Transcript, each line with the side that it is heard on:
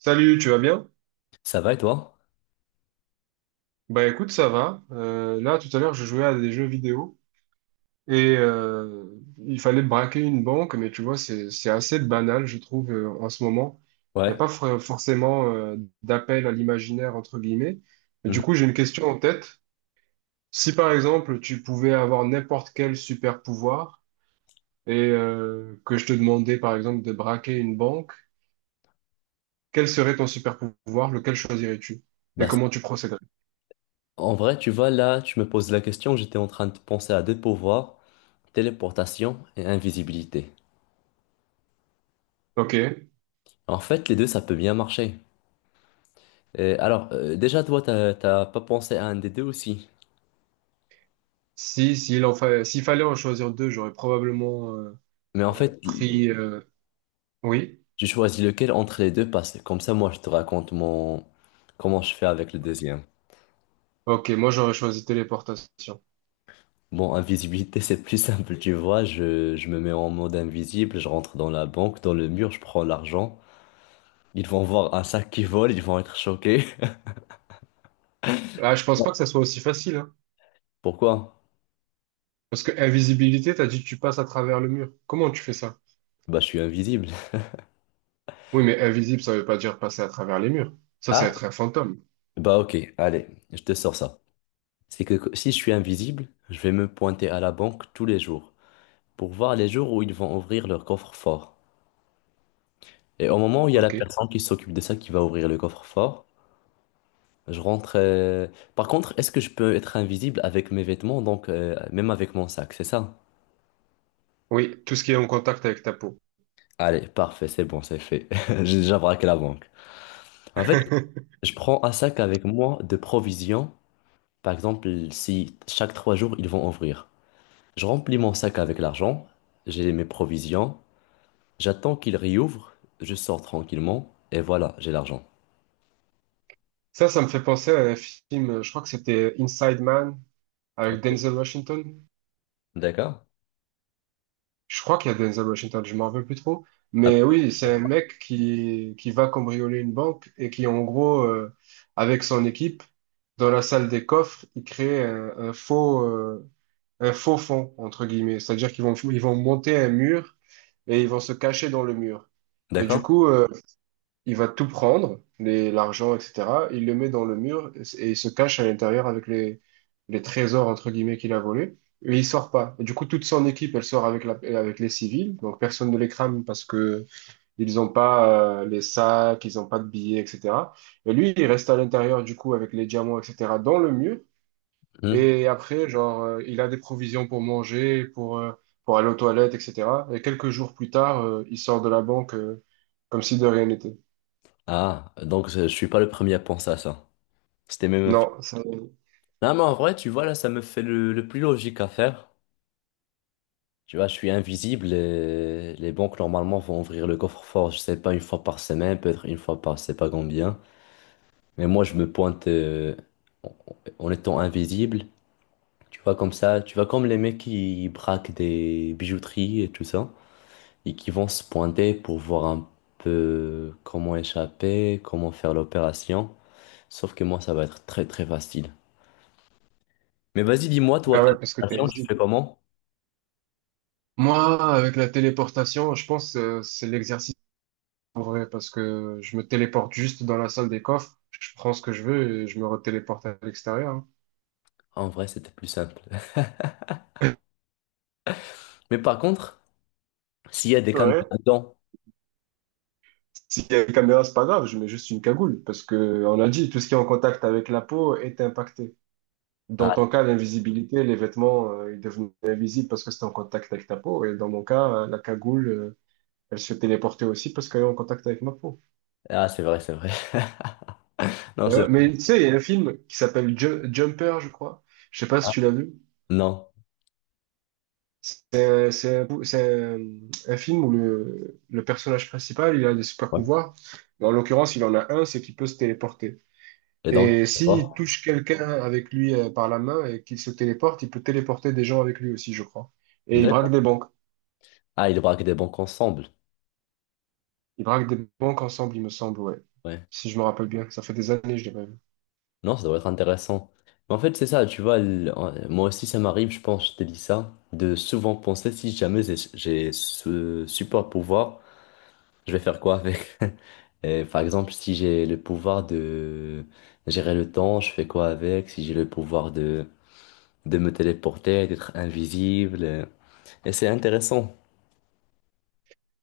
right: Salut, tu vas bien?
left: Ça va et toi?
right: Bah écoute, ça va. Là, tout à l'heure, je jouais à des jeux vidéo et il fallait braquer une banque, mais tu vois, c'est assez banal, je trouve, en ce moment. Il n'y a
left: Ouais.
right: pas forcément d'appel à l'imaginaire, entre guillemets. Mais du
left: Mhm.
right: coup, j'ai une question en tête. Si par exemple, tu pouvais avoir n'importe quel super pouvoir et que je te demandais, par exemple, de braquer une banque, quel serait ton super pouvoir? Lequel choisirais-tu? Et
left: Bah, c-
right: comment tu procéderais?
left: En vrai, tu vois, là, tu me poses la question, j'étais en train de penser à deux pouvoirs, téléportation et invisibilité.
right: Ok.
left: En fait, les deux, ça peut bien marcher. Et alors, déjà, toi, t'as pas pensé à un des deux aussi.
right: Si, s'il fallait en choisir deux, j'aurais probablement
left: Mais en fait,
right: pris. Oui.
left: j'ai choisis lequel entre les deux parce que comme ça, moi, je te raconte mon... comment je fais avec le deuxième.
right: Ok, moi j'aurais choisi téléportation.
left: Bon, invisibilité, c'est plus simple, tu vois. Je me mets en mode invisible, je rentre dans la banque, dans le mur, je prends l'argent. Ils vont voir un sac qui vole, ils vont être choqués.
right: Ah, je pense pas que ça soit aussi facile, hein.
left: Pourquoi?
right: Parce que invisibilité, t'as dit que tu passes à travers le mur. Comment tu fais ça?
left: Bah, je suis invisible.
right: Oui, mais invisible, ça veut pas dire passer à travers les murs. Ça va
left: Ah,
right: être un fantôme.
left: bah ok, allez, je te sors ça. C'est que si je suis invisible, je vais me pointer à la banque tous les jours pour voir les jours où ils vont ouvrir leur coffre-fort. Et au moment où il y a la
right: Ok.
left: personne qui s'occupe de ça qui va ouvrir le coffre-fort, je rentre. Par contre, est-ce que je peux être invisible avec mes vêtements, donc même avec mon sac, c'est ça?
right: Oui, tout ce qui est en contact avec ta peau.
left: Allez, parfait, c'est bon, c'est fait. J'ai déjà braqué la banque. En fait, je prends un sac avec moi de provisions. Par exemple, si chaque trois jours ils vont ouvrir. Je remplis mon sac avec l'argent, j'ai mes provisions, j'attends qu'il réouvre, je sors tranquillement et voilà, j'ai l'argent.
right: Ça me fait penser à un film, je crois que c'était Inside Man avec
left: Ok.
right: Denzel Washington.
left: D'accord?
right: Je crois qu'il y a Denzel Washington, je m'en rappelle plus trop.
left: Ah,
right: Mais oui, c'est un mec qui va cambrioler une banque et qui, en gros, avec son équipe, dans la salle des coffres, il crée un faux fond, entre guillemets. C'est-à-dire qu'ils vont, ils vont monter un mur et ils vont se cacher dans le mur. Et du
left: d'accord?
right: coup, il va tout prendre, l'argent, etc. Il le met dans le mur et il se cache à l'intérieur avec les trésors, entre guillemets, qu'il a volés. Et il sort pas. Et du coup, toute son équipe, elle sort avec la, avec les civils. Donc, personne ne les crame parce que ils n'ont pas les sacs, ils n'ont pas de billets, etc. Et lui, il reste à l'intérieur, du coup, avec les diamants, etc., dans le mur.
left: Hmm.
right: Et après, genre, il a des provisions pour manger, pour aller aux toilettes, etc. Et quelques jours plus tard, il sort de la banque comme si de rien n'était.
left: Ah, donc je suis pas le premier à penser à ça. C'était même un film.
right: Non, ça,
left: Non, mais en vrai, tu vois, là, ça me fait le plus logique à faire. Tu vois, je suis invisible et les banques, normalement, vont ouvrir le coffre-fort, je sais pas, une fois par semaine, peut-être une fois par, je sais pas combien. Mais moi, je me pointe en en étant invisible. Tu vois comme ça, tu vois comme les mecs qui braquent des bijouteries et tout ça, et qui vont se pointer pour voir un peu comment échapper, comment faire l'opération. Sauf que moi, ça va être très très facile. Mais vas-y, dis-moi,
right: bah
left: toi,
right: ouais,
left: tes
right: parce que t'es
left: opérations, tu fais
right: visible.
left: comment?
right: Moi, avec la téléportation, je pense que c'est l'exercice en vrai, parce que je me téléporte juste dans la salle des coffres, je prends ce que je veux et je me retéléporte à l'extérieur.
left: En vrai, c'était plus simple.
right: Hein.
left: Mais par contre, s'il y a des caméras
right: Ouais.
left: dedans.
right: S'il y a une caméra, c'est pas grave, je mets juste une cagoule, parce que on a dit, tout ce qui est en contact avec la peau est impacté. Dans
left: Ah,
right: ton cas, l'invisibilité, les vêtements, ils devenaient invisibles parce que c'était en contact avec ta peau, et dans mon cas, la cagoule, elle se téléportait aussi parce qu'elle est en contact avec ma peau.
left: ah, c'est vrai, c'est vrai. Non,
right: Mais
left: c'est
right: ouais,
left: vrai.
right: mais tu sais, il y a un film qui s'appelle Jumper, je crois. Je sais pas si
left: Ah,
right: tu l'as vu.
left: non.
right: C'est un, un film où le personnage principal, il a des super
left: Ouais.
right: pouvoirs. Mais en l'occurrence, il en a un, c'est qu'il peut se téléporter.
left: Et donc,
right: Et
left: c'est
right: s'il
left: quoi.
right: touche quelqu'un avec lui par la main et qu'il se téléporte, il peut téléporter des gens avec lui aussi, je crois. Et il braque
left: D'accord.
right: des banques.
left: Ah, ils braquent des banques ensemble.
right: Il braque des banques ensemble, il me semble, ouais.
left: Ouais.
right: Si je me rappelle bien. Ça fait des années, je l'ai pas vu.
left: Non, ça doit être intéressant. Mais en fait, c'est ça, tu vois, moi aussi, ça m'arrive, je pense, je t'ai dit ça, de souvent penser si jamais j'ai ce super pouvoir, je vais faire quoi avec? Et par exemple, si j'ai le pouvoir de gérer le temps, je fais quoi avec? Si j'ai le pouvoir de me téléporter, d'être invisible. Et c'est intéressant.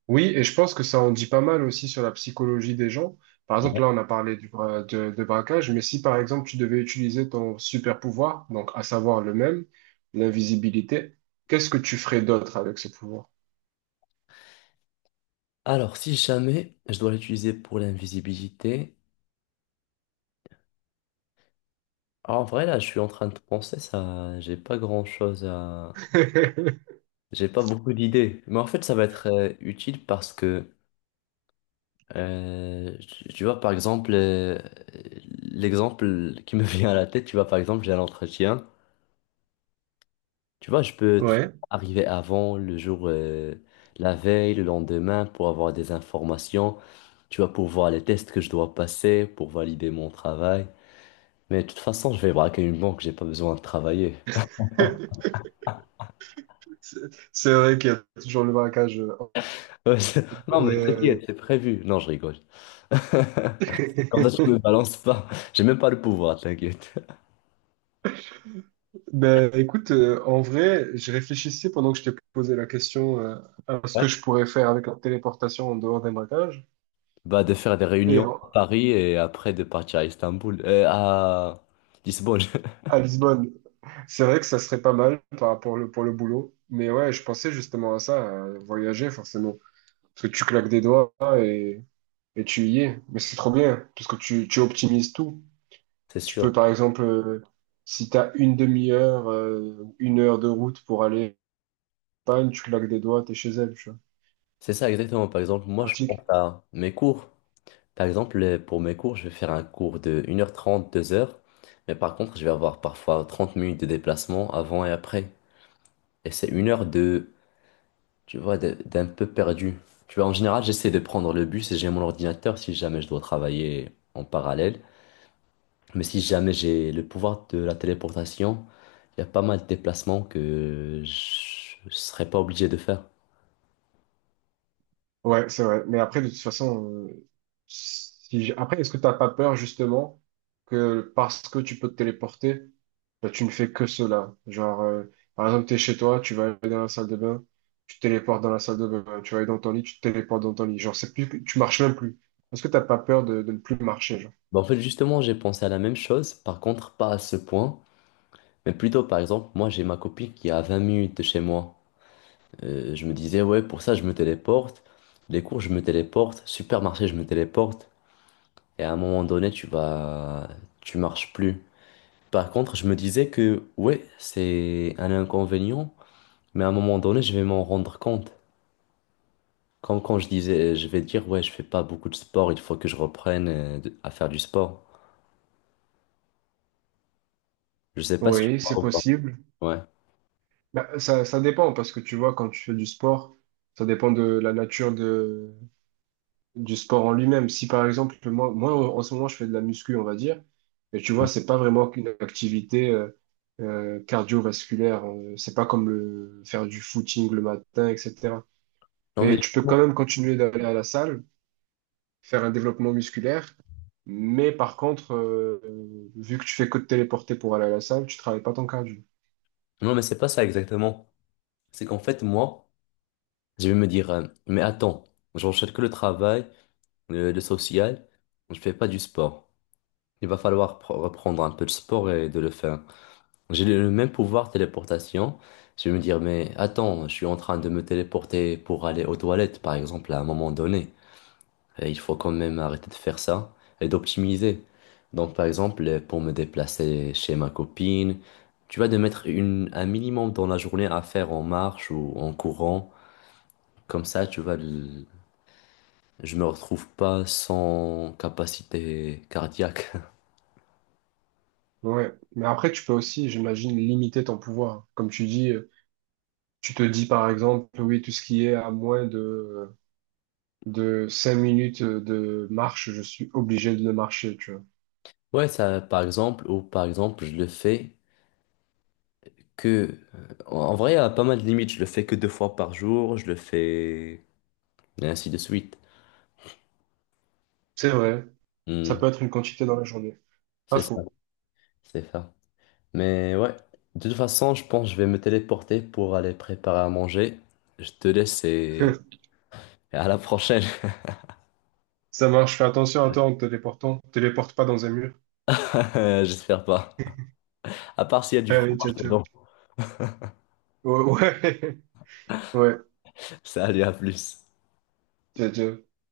right: Oui, et je pense que ça en dit pas mal aussi sur la psychologie des gens. Par exemple,
left: Ouais.
right: là, on a parlé de braquage, mais si par exemple tu devais utiliser ton super pouvoir, donc à savoir le même, l'invisibilité, qu'est-ce que tu ferais d'autre avec ce pouvoir?
left: Alors, si jamais je dois l'utiliser pour l'invisibilité, en vrai, là, je suis en train de penser ça, j'ai pas grand-chose. J'ai pas beaucoup d'idées, mais en fait, ça va être utile parce que, tu vois, par exemple, l'exemple qui me vient à la tête, tu vois, par exemple, j'ai un entretien, tu vois, je peux très bien
right: Ouais,
left: arriver avant, le jour, la veille, le lendemain, pour avoir des informations, tu vois, pour voir les tests que je dois passer, pour valider mon travail. Mais de toute façon, je vais braquer une banque, j'ai pas besoin de travailler.
right: c'est c'est vrai qu'il y a toujours le braquage.
left: Ouais, non, mais t'inquiète, c'est prévu. Non, je rigole. Comme ça, tu me balances pas. J'ai même pas le pouvoir, t'inquiète.
right: Ben, écoute, en vrai, je réfléchissais pendant que je t'ai posé la question à ce
left: Ouais.
right: que je pourrais faire avec la téléportation en dehors des braquages.
left: Bah, de faire des
right: Et
left: réunions
right: en-
left: à Paris et après de partir à Istanbul, à Lisbonne.
right: à Lisbonne, c'est vrai que ça serait pas mal par rapport le, pour le boulot. Mais ouais, je pensais justement à ça, à voyager forcément. Parce que tu claques des doigts et, et tu y es. Mais c'est trop bien, parce que tu optimises tout.
left: C'est
right: Tu peux
left: sûr.
right: par exemple, si tu as une demi-heure, une heure de route pour aller en Espagne, tu claques des doigts, t'es chez elle, tu vois.
left: C'est ça exactement. Par exemple, moi, je pense
right: Pratique.
left: à mes cours. Par exemple, pour mes cours, je vais faire un cours de 1h30 2h. Mais par contre, je vais avoir parfois 30 minutes de déplacement avant et après. Et c'est 1 heure tu vois, d'un peu perdu. Tu vois, en général, j'essaie de prendre le bus et j'ai mon ordinateur si jamais je dois travailler en parallèle. Mais si jamais j'ai le pouvoir de la téléportation, il y a pas mal de déplacements que je ne serais pas obligé de faire.
right: Ouais, c'est vrai. Mais après, de toute façon, si, après, est-ce que t'as pas peur justement que parce que tu peux te téléporter, là, tu ne fais que cela. Genre, par exemple, tu es chez toi, tu vas aller dans la salle de bain, tu te téléportes dans la salle de bain, tu vas aller dans ton lit, tu te téléportes dans ton lit. Genre, c'est plus, tu marches même plus. Est-ce que t'as pas peur de ne plus marcher, genre?
left: Bah, en fait, justement, j'ai pensé à la même chose, par contre, pas à ce point, mais plutôt, par exemple, moi, j'ai ma copine qui est à 20 minutes de chez moi. Je me disais, ouais, pour ça, je me téléporte, les cours, je me téléporte, supermarché, je me téléporte, et à un moment donné, tu vas... tu marches plus. Par contre, je me disais que, ouais, c'est un inconvénient, mais à un moment donné, je vais m'en rendre compte. Quand je disais, je vais dire, ouais, je fais pas beaucoup de sport, il faut que je reprenne à faire du sport. Je sais pas si tu
right: Oui, c'est
left: vois ou pas.
right: possible.
left: Ouais.
right: Bah, ça dépend, parce que tu vois, quand tu fais du sport, ça dépend de la nature de, du sport en lui-même. Si par exemple, moi, moi, en ce moment, je fais de la muscu, on va dire, mais tu vois, c'est pas vraiment qu'une activité cardiovasculaire. C'est pas comme le, faire du footing le matin, etc.
left: Non, mais,
right: Et tu peux quand même continuer d'aller à la salle, faire un développement musculaire, mais par contre, vu que tu fais que te téléporter pour aller à la salle, tu travailles pas ton cardio.
left: non, mais c'est pas ça exactement. C'est qu'en fait, moi, je vais me dire, mais attends, j'enchaîne que le travail, le social, je fais pas du sport. Il va falloir reprendre un peu de sport et de le faire. J'ai le même pouvoir téléportation. Je vais me dire, mais attends, je suis en train de me téléporter pour aller aux toilettes, par exemple, à un moment donné. Et il faut quand même arrêter de faire ça et d'optimiser. Donc, par exemple, pour me déplacer chez ma copine, tu vas de mettre un minimum dans la journée à faire en marche ou en courant. Comme ça, tu vas, je me retrouve pas sans capacité cardiaque.
right: Ouais. Mais après, tu peux aussi, j'imagine, limiter ton pouvoir. Comme tu dis, tu te dis par exemple, oui, tout ce qui est à moins de 5 minutes de marche, je suis obligé de le marcher, tu vois.
left: Ouais, ça, par exemple, ou par exemple, je le fais que, en vrai, il y a pas mal de limites. Je le fais que deux fois par jour, je le fais, et ainsi de suite.
right: C'est vrai, ça
left: Hmm,
right: peut être une quantité dans la journée. Pas
left: c'est ça,
right: faux.
left: c'est ça. Mais ouais, de toute façon, je pense que je vais me téléporter pour aller préparer à manger. Je te laisse et à la prochaine.
right: Ça marche, fais attention à toi en te téléportant. Téléporte pas dans un mur.
left: J'espère pas. À part s'il y a du
right: Allez, ciao,
left: fromage
right: ciao.
left: dedans.
right: Ouais. Ouais.
left: Salut, à plus.
right: Tchau, tchau.